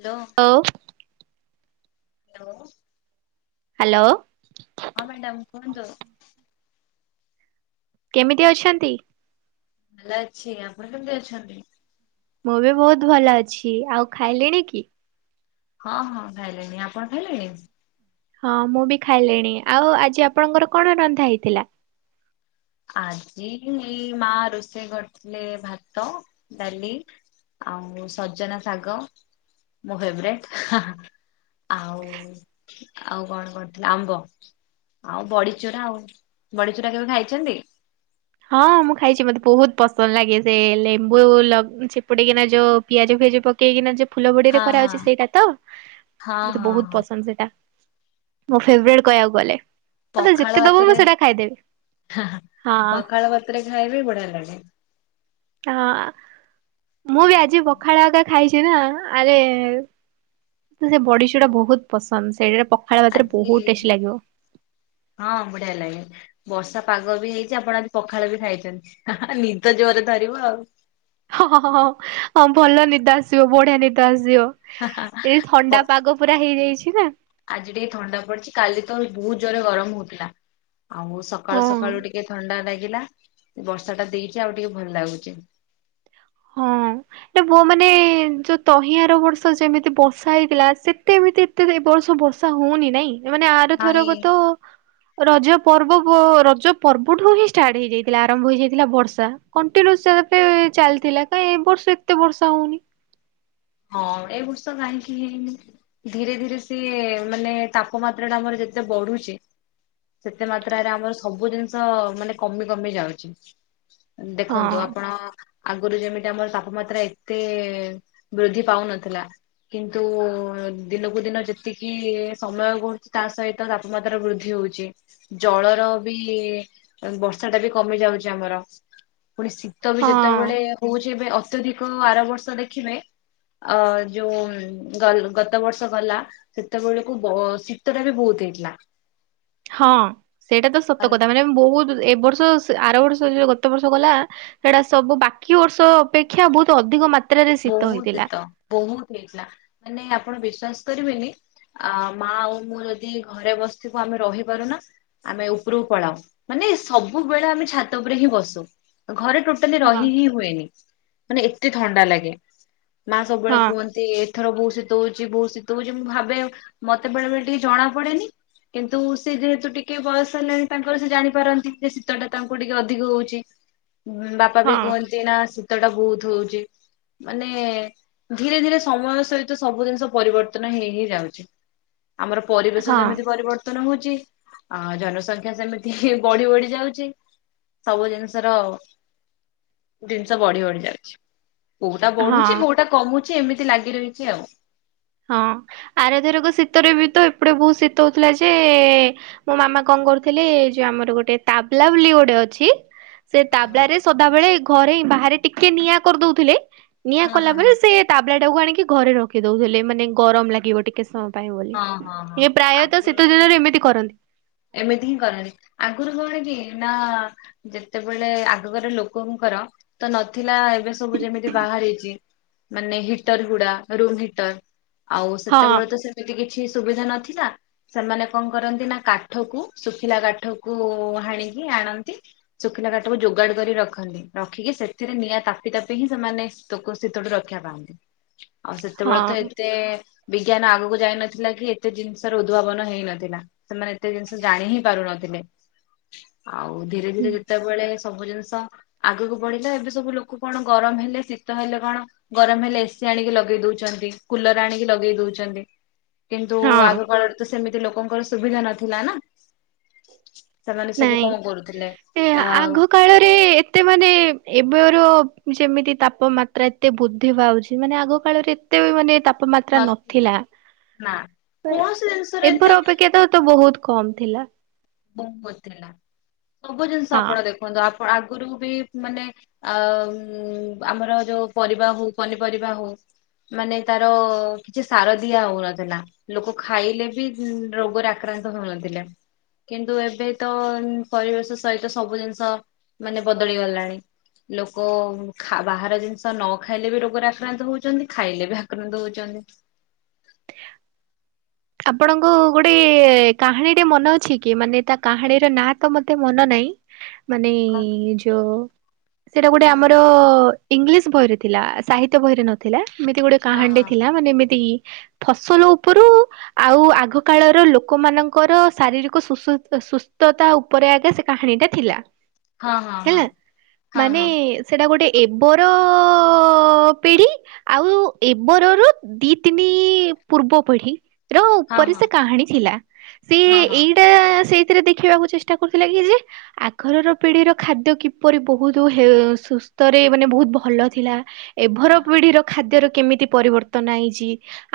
Hello. ଅ ଉ [unintelligible] hello. ହଁ ମ୍ୟାଡ଼ାମ କୁହନ୍ତୁ? କେମିତି ଅଛନ୍ତି? ଭଲ ଅଛି। ଆପଣ କେମିତି ଅଛନ୍ତି? ମୁଁ ବି ବହୁତ ଭଲ ଅଛି। ଆଉ ଖାଇଲେଣି କି? ହଁ ହଁ ଖାଇଲେଣି। ଆପଣ ଖାଇଲେଣି? ହଁ ମୁଁ ବି ଖାଇଲିଣି ଆଉ ଆଜି ଆପଣଙ୍କର କଣ ରନ୍ଧା ହେଇଥିଲା? ଆଜି ମା ରୋଷେଇ କରିଥିଲେ ଭାତ ଡାଲି ଆଉ ସଜନା ଶାଗ। ମୁଁ ଫେବ୍ରେଟ୍ ହଁ ଆଉ ଆଉ କଣ କରିଥିଲେ? ଆମ୍ବ। ଆଉ ବଡ଼ିଚୁରା ଆଉ, ବଡ଼ି ଚୁରା କେବେ ଖାଇଛନ୍ତି? ହଁ ମୁଁ ଖାଇଛି ମତେ ବହୁତ ପସନ୍ଦ ଲାଗେ, ସେ ଲେମ୍ବୁ ଲ ଚିପୂଡ଼ି କିିନା ଯୋଉ ପିଆଜ ଫିଆଜ ପ କେଇକିନା ଯୋଉ ଫୁଲ ବଡ଼ି ହଁ ରେ ହଁ କରାହଉଛି ସେଇଟା ତ ହଁ ମତେ ହଁ ବହୁତ ହଁ ପସନ୍ଦ ସେଇଟା। ମୋ ଫେବରେଟ୍ କହିବାକୁ ଗଲେ ମତେ ପଖାଳ ଯେତେ ଦବୁ ଭାତରେ ମୁଁ ସେଟା ଖାଇଦେବି। ହଁ। ତରେ ଖାଇ ବି ବଢ଼ିଆ ଲାଗେ। ହଁ ମୁଁ ବି ଆଉ ଆଜି ପଖାଳ ଭାତ ଖାଇଛି ନା ଆରେ ସେ ବଡ଼ି ଚୁଡ଼ା ବହୁତ ପସନ୍ଦ ସେଇଟା ପ ଆଜି ହଁ ବଢ଼ିଆ ଲାଗେ। ବର୍ଷା ପାଗ ବି ହେଇଛି, ଆପଣ ଆଜି ପଖାଳ ବି ଖାଇଛନ୍ତି, ହଁ ହଁ ନିଦ ଜୋରରେ ଧରିବ ଆଉ। ହଁ ହଁ ହଁ ହଁ ହଁ ଭଲ ନିଦ ଆସିବ ବଢ଼ିଆ ନିଦ ଆସିବ। ଏ ଥଣ୍ଡା ପଖା ପାଗ ପୁରା ହେଇଯାଇଛି ନା। ଆଜି ଟିକେ ଥଣ୍ଡା ପଡ଼ିଛି କାଲି ତ ବହୁତ ଜୋରେ ଗରମ ହୋଉଥିଲା, ଆଉ ସକାଳୁ ହଁ ସକାଳୁ ଟି କେ ଥଣ୍ଡା ଲାଗିଲା, ବର୍ଷା ଟା ଦେଇଚି ଆଉ ଟିକେ ଭଲ ଲାଗୁଚି। ହଁ। ନା ମୋ ମାନେ ଯୋଉ ତହିଆର ବର୍ଷ ଯେମିତି ବର୍ଷା ହେଇଥିଲା। ସେତେ ଏମିତି ଏତେ ଏ ବର୍ଷ ବର୍ଷା ହଉନି ନାଇଁ, ମାନେ ନାଇଁ ଆରଥରକ ତ ରଜ ପର୍ବ ବୋ ରଜ ପର୍ବ ଠୁ ହିଁ ଷ୍ଟାର୍ଟ ହେଇଯାଇଥିଲା ଆରମ୍ଭ ହେଇଯାଇଥିଲା ବର୍ଷା। କଣ୍ଟିନ୍ୟୁସ୍ ସେମତି ଚାଲିଥିଲା କାଇଁ ଏ ବର୍ଷ ଏତେ ବର୍ଷା ହଉନି। ହଁ ଏଇ ବର୍ଷ କାହିଁକି ହେଇନି? ଧୀରେ ଧୀରେ ସିଏ ମାନେ ତାପମାତ୍ରା ଟା ଆମର ଯେତେ ବଢ଼ୁଛି ସେତେ ମାତ୍ରାରେ ଆମର ସବୁ ଜିନିଷ ମାନେ କମି କମି ଯାଉଚି। ହଁ ଦେଖନ୍ତୁ ଆପଣ ଆଗରୁ ଯେମିତି ଆମର ତାପମାତ୍ରା ଏତେ ଏ ବୃଦ୍ଧି ପାଉନଥିଲା କିନ୍ତୁ ଦିନକୁ ଦିନ ଯେତିକି ସମୟ ଗଡ଼ୁଚି ତା ସହିତ ତ ତାପମାତ୍ରା ବୃଦ୍ଧି ହଉଚି। ଜଳର ବି ବର୍ଷା ଟା ବି କମି ଯାଉଛି ଆମର ପୁଣି ଶୀ ତ ବି ହଁ। ଯେତେବେଳେ ହଉଛି ଏବେ ଅତ୍ୟଧିକ ଆର ବର୍ଷ ଦେଖିବେ ଅ ଯୋଉ ଗଲ ଗତ ବର୍ଷ ଗଲା ସେତେବେଳକୁ ବ ଶୀତ ଟା ବି ବହୁତ ହେଇଥିଲା। ହଁ ସେଇଟା ତ ସତ କଥା ମାନେ ବୋହୁତ ଏ ବର୍ଷ ସେ ଆର ବର୍ଷ ଯୋଉ ଗତ ବର୍ଷ ଗଲା ସେଇଟା ସବୁ ବାକି ବର୍ଷ ଅପେକ୍ଷା ବହୁତ ଅଧିକ ମା ବୋହୁତ ଶୀତ ବୋହୁତ ହେଇଥିଲା ମାନେ ଆପଣ ବିଶ୍ଵାସ କରିବେନି ଆ ମା ଆଉ ମୁଁ ଯଦି ଘରେ ବସିଥିବୁ ଆମେ ରହିପାରୁନା ଆମେ ଉପୁରୁକୁ ପଳାଉ ମାନେ ସବୁବେଳେ ଆମେ ଛାତ ଉପରେ ହିଁ ବସୁ ଘରେ ଟୋଟା ଲି ହଁ। ରହି ହିଁ ହୁଏନି ମାନେ ଏତେ ଥଣ୍ଡା ଲାଗେ ମା ହଁ ସବୁବେଳେ କୁହନ୍ତି। ସେ ଏଥର ବୋହୁତ୍ ଶୀତ ହଉଛି ବୋହୁତ୍ ଶୀତ ହଉଛି ମୁଁ ଭାବେ ମତେ ବେଳେ ବେଳେ ଟିକେ ଜଣା ପଡେନି। କିନ୍ତୁ ସେ ଯେହେତୁ ଟିକେ ବୟସ ହେଲାଣି ତାଙ୍କର ସେ ଜାଣିପାରନ୍ତି ଯେ ଶୀତ ଟା ତାଙ୍କୁ ଟିକେ ଅଧିକ ହଉଛି। ବାପା ହଁ ବି କୁହନ୍ତି ନା ଶୀତ ଟା ବୋହୁତ ହଉଛି। ମାନେ ଧୀରେ ଧୀରେ ସମୟ ସହିତ ସବୁ ଜିନିଷ ପରିବର୍ତ୍ତନ ହେଇ ହେଇ ଯାଉଛି। ଆମର ପରିବେଶ ହଁ ଯେମିତି ପରିବର୍ତ୍ତ ନୂତନ ହଉଛି ଆ ଜନସଂଖ୍ୟା ସେମିତି ହିଃ ବଢି ବଢି ଯାଉଛି। ସବୁ ଜିନିଷ ର ଜିନଷ ବଢି ବଢି ଯାଉଛି। କୋଉଟା ବଢୁଛି ହଁ। କୋଉଟା କମୁଛି ଏମିତି ଲାଗି ରହିଚି ଆଉ। ହଁ ଆରେଥରକ ଶୀତରେ ବି ତ ଏପଟେ ବହୁତ ଶୀତ ହଉଥିଲା ଯେଏ ମୋ ମାମା କଣ କରୁଥିଲେ ଏଇ ଯୋଉ ଆମର ଗୋଟେ ତାବଲାବୋଲି ଗୋଟେ ଅଛି। ସେ ତାବଲାରେ ସଦାବେଳେ ଘରେ ବାହାରେ ଟିକେ ନିଆଁ କରିଦଉଥିଲେ ନିଆଁ ହଁ ହଁ କଲା ହଁ ବଳେ ହଁ ସେ ତାବଲା ଟାକୁ ଆଣିକି ଘରେ ରଖି ଦଉହେଲେ ମାନେ ଗରମ ଲାଗିବ ଟିକେ ସମ। ପାଏ ବୋଲି ହଁ ହଁ ହଁ ୟେ ପ୍ରାୟତଃ ଆଗରୁ ଶୀତ ଦିନରେ ଏମିତି କରନ୍ତି। ଏମିତି ହିଁ କରନ୍ତି ଆଗୁରୁ କଣ କି ନା ଯେତେବେଳେ ଆଗକରେ ଲୋକଙ୍କର ତ ନଥିଲା ଏବେ ସବୁ ଯେମିତି ବାହାରିଛି। ମାନେ ହିଟର୍ ଗୁଡା ରୁମ୍ ହିଟର୍ ଆଉ ହଁ ସେତେବେଳେ ତ ସେମିତି କିଛି ସୁବିଧା ନଥିଲା ସେମାନେ କଣ କରନ୍ତି ନା କା ଠ କୁ ଶୁଖିଲା କାଠ କୁ ହାଣିକି ଆଣନ୍ତି। ଶୁଖିଲା କାଠକୁ ଯୋଗାଡ କରି ରଖନ୍ତି ରଖିକି ସେଥିରେ ନିଆଁ ତାପି ତାପି ହିଁ ସେମାନେ ଶୀତକୁ ଶୀତଠୁ ରକ୍ଷା ପାନ୍ତି ଆଉ ସେତେବେଳେ ତ ହଁ ଏତେ ବିଜ୍ଞାନ ଆଗକୁ ଯାଇନଥିଲା କି ଏତେ ଜିନିଷର ଉଦ୍ଭାବନ ହେଇନଥିଲା ସେମାନେ ଏତେ ଜିନିଷ ଜାଣି ହିଁ ପାରୁନଥିଲେ ଆଉ ଧୀରେ ଧୀରେ ଯେତେବେଳେ ସବୁ ଜିନିଷ ଆଗକୁ ବଢିଲେ ଏବେ ସବୁ ଲୋକ କଣ ଗରମ ହେଲେ ଶୀତ ହେଲେ କଣ? ଗରମ ହେଲେ ଏସିି ଆଣିକି ଲଗେଇ ଦଉଚନ୍ତି, କୁଲର୍ ଆଣିକି ଲଗେଇ ଦଉଚନ୍ତି। କିନ୍ତୁ ହଁ। ଆଗ କାଳରେ ତ ସେମିତି ଲୋକଙ୍କର ସୁବିଧା ନଥିଲା ନା। ସେମାନେ ସବୁ କଣ କରୁଥିଲେ? ଆଉ କଳରେ ଏତେ ମାନେ ଏବେର ଯେମିତି ତାପମାତ୍ରା ଏତେ ବୁଦ୍ଧି ପାଉଛି ମାନେ ଆଗ କାଳରେ ତୁ ମାନେ ତାପ ପ ମାତ୍ରା ନ ନଥିଲା ନା କୌଣସି ଜିନିଷରେ ଏବେ ଏତେ ର ଅପେକ୍ଷା ତ ତ ବହୁତ କମ୍ ଥିଲା। ବହୁତ୍ ଥିଲା ସବୁ ଜିନିଷ ହଁ। ଆପଣ ଦେଖନ୍ତୁ ଆଗରୁ ବି ମାନେ ଆଉ ଆମର ଯୋଉ ପରିବା ହଉ ପନିପରିବା ହଉ। ମାନେ ତାର କିଛି ସାର ଦିଆ ହଉନଥିଲା। ଲୋକ ଖାଇଲେ ବି ରୋଗରେ ଆକ୍ରାନ୍ତ ହଉନଥିଲେ। କିନ୍ତୁ ଏବେ ତ ପରିବେଶ ସହିତ ସବୁ ଜିନିଷ ମାନେ ବଦଳି ଗଲାଣି। ଲୋକ ଖା-ବାହାର ଜିନିଷ ନ ଖାଇଲେ ବି ରୋଗରେ ଆକ୍ରାନ୍ତ ହଉଛନ୍ତି ଖାଇଲେ ବି ଆକ୍ରାନ୍ତ ହଉଛନ୍ତି। [inaudible] ଆପଣଙ୍କୁ ଗୋଟେ କାହାଣୀଟେ ମନେ ଅଛି କି ମାନେ ତା କାହାଣୀର ନାଁ ତ ମୋତେ ମନ ନାହିଁ। ମାନେ କଣ ଯୋଉ ସେଟା ଗୋଟେ ଆମର ହୁଁ ଇଂଲିଶ ବହିରେ ଥିଲା ସାହିତ୍ୟ ବହିରେ ନଥିଲା ଏମିତି ଗୋଟେ କାହାଣୀଟେ ଥିଲା। ମାନେ ଏମିତି ଫସଲ ଉପରୁ ଆଉ ଆଗକାଳର ଲୋକମାନଙ୍କର ଶାରୀରିକ ସୁ ସୁ ସୁସ୍ଥତା ଉ ଉପରେ ଆଗେ ସେ କାହାଣୀଟା ଥିଲା ହଁ ହଁ ହେଲା ହଁ ମାନେ ହଁ ସେଇଟା ଗୋଟେ ଏବର ପିଢ଼ି ଆଉ ଏବରର ଦି ତିନି ପୂର୍ବ ପିଢି। ର ହଁ ଉପରେ ହଁ ସେ କାହାଣୀ ଥିଲା ସେ ହଁ ହଁ ହଁ ହଁ ହଁ ଏଇ ଟା ସେଇଥିରେ ଦେଖିବାକୁ ଚେଷ୍ଟା କରୁଥିଲା କି ଯେ ଆଗରର ପିଢିର ଖାଦ୍ୟ କିପରି ବହୁତ ହେଲ ସୁସ୍ଥରେ ମାନେ ବହୁତ ଭଲ ଥିଲା। ଏଭର ପିଢିର ଖାଦ୍ୟର କେମିତି ପରିବର୍ତ୍ତନ ହେଇଛି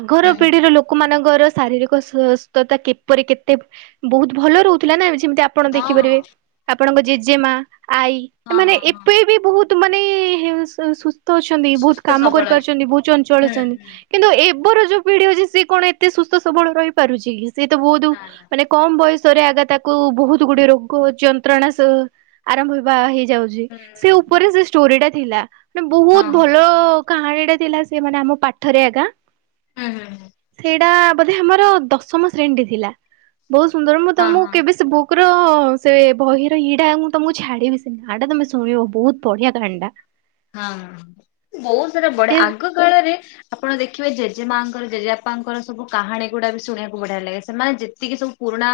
ଆଗର ହଁ ହଁ ପିଢିର ଲୋକମାନଙ୍କର ଙ୍କର ଶାରୀରିକ ସୁଅ ସୁସ୍ଥତା କିପରି କେତେ ବହୁତ ଭଲ ରହୁଥିଲା ନା ଯେମତି ଆପଣ ହଁ ଦେଖିପାରିବେ ହଁ ଆପଣଙ୍କ ଜେଜେମା ଆଈ ହଁ ଏମାନେ ହଁ ହଁ ଏବେ ବି ବହୁତ ମାନେ ସୁସ୍ଥ ଅଛନ୍ତି ବହୁତ ସୁସ୍ଥ କାମ ସବଳ କରିପାରୁଛନ୍ତି ଅଛନ୍ତି ବହୁତ ଚଞ୍ଚଳ ହୁଁ ଅଛନ୍ତି। ହୁଁ କିନ୍ତୁ ଏବେର ଯୋଉ ପିଢି ଅଛି ସିଏ କଣ ଏତେ ସୁସ୍ଥ ସବଳ ରହିପାରୁଛି କି ସିଏ ତ ବହୁତ ନା ନା ମାନେ କମ ବୟସରେ ଆଗା ତାକୁ ବହୁତ ଗୁଡିଏ ରୋଗ ଯନ୍ତ୍ରଣା ସବୁ ଆରମ୍ଭ ହେବା ହେଇଯାଉଛି। ହୁଁ ସେ ହୁଁ ହୁଁ ଉପରେ ସେ ଷ୍ଟୋରିଟା ଥିଲା ମାନେ ହଁ ବହୁତ ଭଲ କାହାଣୀ ଟା ଥିଲା ସେ ମେ ଆମ ପାଠରେ ଆଗା ହୁଁ। ସେଇଟା ବୋଧେ ଆମର ଦଶମ ଶ୍ରେଣୀରେ ଥିଲା ବହୁତ ସୁନ୍ଦର ମୁଁ ହଁ ତମକୁ ହଁ କେବେ ସେ ବୁକ୍ କ୍ ର। ହ ସେ ବହିର ଇଏଟା ମୁଁ ତମକୁ ଛାଡିବି ସେ ନାଟା ତମେ ଶୁଣିବ ବହୁତ ବଢିଆ କାହାଣିଟା। ହଁ ବହୁତ ସାରା ବଢିଆ ସେ ଆଗ କାଳରେ ଆପଣ ଦେଖିବେ ଜେଜେମାଙ୍କର ଜେଜେପାଙ୍କର ସବୁ କାହାୀ ଗୁଡା ବି ଶୁଣିବାକୁ ବଢିଆ ଲାଗେ ସେମାନେ ଯେତିକି ସବୁ ପୁରୁଣା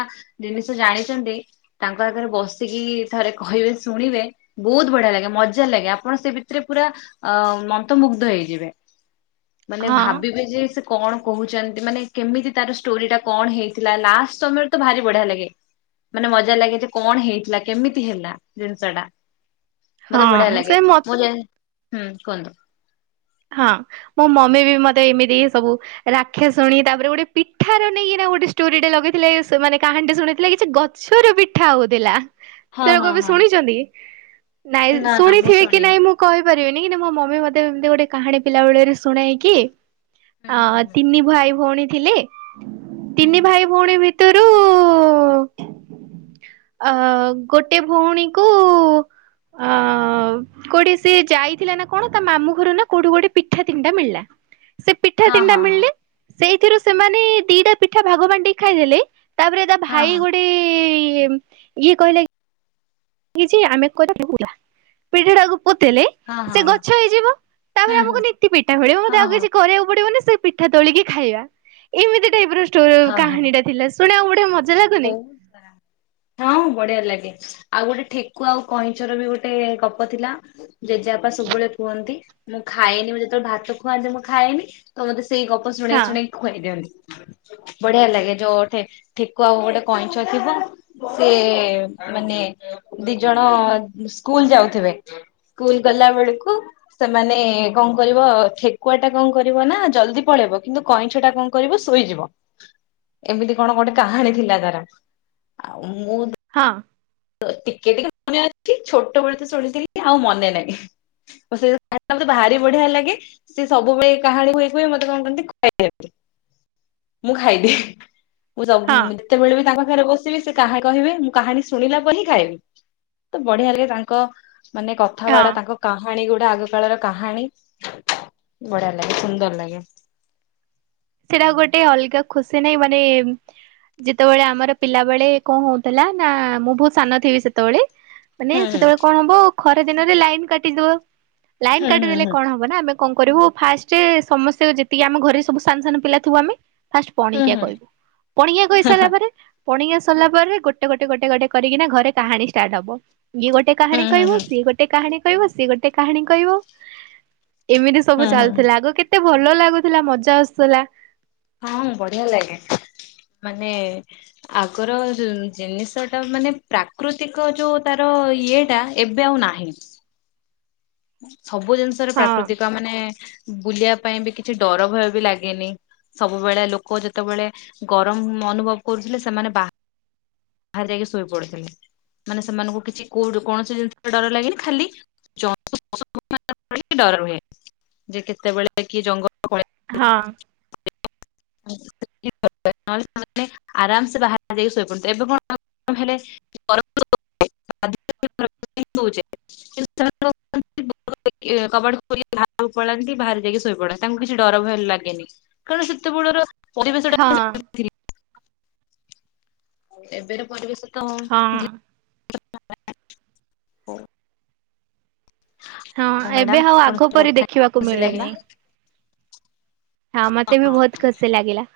ଜିନିଷ ଜାଣିଛନ୍ତି। ତାଙ୍କ ଆଗରେ ବସିକି ଥରେ କହିବେ ଶୁଣିବେ ବହୁତ ବଢିଆ ଲାଗେ ମଜା ଲାଗେ ଆପଣ ସେ ସେଥିରେ ପୁରା ଅ ମନ୍ତମୂଗ୍ଧ ହେଇଯିବେ ମାନେ ହଁ ଭାବିବେ ଯେ କଣ କହୁଛନ୍ତି ମାନେ କେମିତି ତାର ଷ୍ଟୋରି ଟା କଣ ହେଇଥିଲା ଲାଷ୍ଟ ସମୟରେ ତ ଭାରି ବଢିଆ ଲାଗେ। ମାନେ ମଜା ଲାଗେ ଯେ କଣ ହେଇଥିଲା କେମିତି ହେଲା ଜିନିଷଟା? ମତେ ବଢିଆ ହଁ ସେ ଲାଗେ ମ ମୁଁ ଜାଣି ହୁଁ କୁହନ୍ତୁ? ହଁ ମୋ ମମି ବି ମତେ ଏମିତି ସବୁ ରାକ୍ଷାଶୁଣି ତାପରେ ଗୋଟେ ପିଠାର ନେଇକିନା ଗୋଟେ ଷ୍ଟୋରିଟେ ଲଗେଇଥି ସେମାନେ କାହାଣୀ ଟେ ଶୁଣିଥିଲେ କିଛି ଗ ଚୋର ପିଠା ହଉଥିଲା। ହଁ ହଁ ସେଉରାକ ଏବେ ହଁ। ଶୁଣିଛନ୍ତି କି ନାଇଁ ନା ନା ମୁଁ ଶୁଣିଥିବେ କି ଶୁଣିନି ନାଇଁ ମୁଁ କହିପାରିବିନି କିନ୍ତ ମୋ ମମି ମତେ ଏମିତି ଗୋଟେ କାହାଣି ପିଲା ବେଳରୁ ଶୁଣେଇକି ହୁଁ ହୁଁ ଅ ହୁଁ। ତିନି ଭାଇ ଭଉଣୀ ଥିଲେ ତିନି ହୁଁ ଭାଇ ଭଉଣୀ ଭିତରୁ ଅ ଗୋଟେ ଭଉଣୀ କୁ ଆ ଉ କୋଉଠି ସିଏ ଯାଇଥିଲା ନା କଣ ତା ମାମୁଁ ଘର ନା କୋଉଠୁ ଗୋଟେ ପିଠା ତିନିଟା ମିଳିଲା ସେ ପିଠା ତିନିଟା ହଁ ମିଳିଲେ ସେଇଥିରୁ ସେମାନେ ଦିଟା ପିଠା ଭାଗ ବାଣ୍ଟିକି ଖାଇଦେଲେ। ତାପରେ ତା ହଁ ଭାଇ ହଁ ଗୋଟେ ଇଏ କହିଲା କିଛି ଆମେ [unintelligible] ପିଢିଟାକୁ ପୋତିଦେଲେ। ହଁ ସେ ହଁ ଗଛ ହେଇଯିବ ହଁ ତାପରେ ହଁ ହଁ ହଁ ଆମକୁ ନୀତି ପିଠା ମିଳିବ ମତେ ହଁ ଆଉ କିଛି କରିବାକୁ ପଡିବନି ସେଇ ପି ମିଠା ତୋଳିକି ଖାଇବା ଏମିତି ଟାଇପ ର ଷ୍ଟୋରି ହଁ ହଁ ହଁ କାହାଣୀ ଟା ଥିଲା ଶୁଣିବାକୁ ବଢିଆ ମଜା ଲାଗୁନି। ବହୁତ ସାରା ହଁ ବଢିଆ ଲାଗେ ଆଉ ଗୋଟେ ଠେକୁଆ ଆଉ କଇଁଚର ବି ଗୋଟେ ଗପ ଥିଲା ଜେଜେବାପା ସବୁବେଳେ କୁହନ୍ତି ମୁଁ ଖାଏନି ମୁଁ ଯେତେବେଳେ ଭାତ ଖୁଆନ୍ତି ମୁଁ ଖାଏନି। ତ ମତେ ସେଇ ଗପ ଶୁଣେଇ ହଁ ଶୁଣେଇ ଖୁଆଇ ଦିଅନ୍ତି। ବଢିଆ ଲାଗେ ଯୋଉ ଠେ କୁ ଆଉ ଗୋଟେ କଇଁଛ ଥିବ ସେ ମାନେ ଦି ଜଣ ସ୍କୁଲ ଯାଉଥିବେ ସ୍କୁଲ ଗଲା ବେଳକୁ ସେମାନେ କଣ କରିବ ଠେକୁଆ ଟା କଣ କରିବ ନା ଜଲଦି ପଳେଇବ କିନ୍ତୁ କଇଁଛ ଟା କଣ କରିବ ଶୋଇଯିବ। ଁ ଏମିତି କଣ ଗୋଟେ କାହାଣୀ ଥିଲା ତାର ଆଉ ମୁଁ ହଁ। ତ ଟିକେ ଟିକେ ମନେ ଅଛି ଛୋଟବେଳ ତ ଶୁଣିଥିଲି ଆଉ ମନେ ନାହିଁ। ଓ ସେ [unintelligible] ଖାଇତେ ଭରି ବଢିଆ ଲାଗେ। ସିଏ ସବୁବେଳେ କାହାଣୀ କୁହେ କୁହେ ମତେ କଣ କରନ୍ତି ଖୁଆଇବାକୁ। ମୁଁ ଖାଇଦିଏ ମୁଁ ସବ ହଁ ଯେତେବେଳେ ବି ତାଙ୍କ ସାଙ୍ଗରେ ବସିବି ସେ କାହା କହିବେ ମୁଁ କାହାଣୀ ଶୁ ଶୁଣିଲା ପରେ ହିଁ ଖାଇବି ତ ବଢିଆ ଲାଗେ ତାଙ୍କ ମାନେ ହଁ। କଥାବାଡା ତାଙ୍କ କାହାଣୀ ଗୁଡା ଆଗ କାଳର କାହାଣୀ ବଢିଆ ଲାଗେ ସୁନ୍ଦର ଲାଗେ। ସେଇଟା ଗୋଟେ ଅଲଗା ଖୁସି ନାଇଁ ମାନେ ଯେତେବେଳେ ଆମର ପିଲାବେଳେ କଁ ହଉଥିଲା ନା ମୁଁ ବହୁତ ସାନ ଥିବି ସେତେବେଳେ। ମାନେ ହୁଁ ସେତେବେଳେ ହୁଁ କଣ ହବ ଖରା ଦିନରେ ଲାଇନ କାଟିଦବ। ଲାଇନ ହୁଁ କାଟିଦେଲେ କଣ ହବ ନା ଆମେ କଣ କରିବୁ ଫାଷ୍ଟ ସମସ୍ତେ ଯେତିକି ଆମ ଘରେ ସବୁ ସି ସାନ ସାନ ପିଲା ଥିବୁ ଆମେ ଫାଷ୍ଟ ହୁଁ ପଣିକିଆ ହୁଁ କହିବୁ ପଣିକିଆ କହିସାରିଲା ପରେ। ପଣିିକିଆ ସରିଲା ପରେ ଗୋଟେ ଗୋଟେ ଗୋଟେ ଗୋଟେ କରିକିନା ଘରେ କାହାଣୀ ଷ୍ଟାର୍ଟ ହବ। ଇଏ ଗୋଟେ ହୁଁ ହୁଁ କାହାଣୀ ହୁଁ କହିବ ହୁଁ ହୁଁ ସିଏ ଗୋଟେ କାହାଣୀ କହିବ ସିଏ ଗୋଟେ କାହାଣୀ କହିବ। ଏମିତି ସବୁ ହୁଁ ହୁଁ ଚାଲୁଥିଲା ଆଗ କେତେ ଭଲ ଲାଗୁଥିଲା ମଜା ଆସୁଥିଲା। ହଁ ବଢିଆ ଲାଗେ ମାନେ ଆଗର ଜିନିଷ ଟା ମାନେ ପ୍ରାକୃତିକ ଯୋଉ ତାର ଇଏ ଟା। ଏବେ ଆଉ ନାହିଁ। ସବୁ ଜିନିଷରେ ହଁ ପ୍ରାକୃତିକ ମାନେ ବୁଲିବା ପାଇଁ ବି କିଛି ଡର ଭୟ ବି ଲାଗେନି। ସବୁବେଳେ ଲୋକ ଯେତେବେଳେ ଗରମ ଅନୁଭବ କରୁଥିଲେ ସେମାନେ ବା ବାହାରେ ଯାଇକି ଶୋଇ ପଡୁଥିଲେ ମାନେ ସେମାନଙ୍କୁ କିଛି କୋଉଠି କୌଣସି ଜିନିଷରେ ଡର ଲାଗେନି ଖାଲି [unintelligible] ଡର ହୁହେ ଯେ କେତେବେଳେ କି ଜଙ୍ଗ ହଁ। [unintelligible] ନହେଲେ ସେମାନେ ଆରାମସ ବାହାରାରେ ଯାଇକି ଶୋଇପଡୁଥିଲେ ଏବେ କଣ କଣ ହେଲେ [unintelligible] କିନ୍ତୁ ସେମାନେ କଣ କରନ୍ତି [unintelligible] କବାଟକୁ ଖୋଲି ବାହାରକୁ ପଳାନ୍ତି ବାହାରେ ଯାଇକି ଶୋଇ ପଡନ୍ତି ତାଙ୍କୁ କିଛି ଡର ଭୟ ଲାଗେନି। କାଳେ ସେ ସେତବେଳର ପରିବେଶଟା ହଁ ସେମିତି ଥିଲା। ଏବେର ପରିବେଶ ତ ହଁ ଧି [unintelligible] ହଁ, ମ୍ୟାଡାମ ଏବେ ଆଉ ଆପଣଙ୍କ ଆଘ ସହିତ ପରି କଥା ହେଇକି ଦେଖିବାକୁ ଖୁସି ଲାଗିଲା। ମିଳୁନି। ହଁ, ମତେ ବି ବହୁତ ଖୁସି ଲାଗିଲା।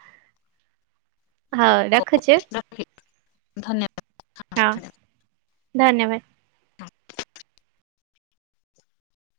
ହଉ, ରଖୁଚୁ। ଧନ୍ୟବାଦ ହଁ, ଧନ୍ୟବାଦ। ହଁ।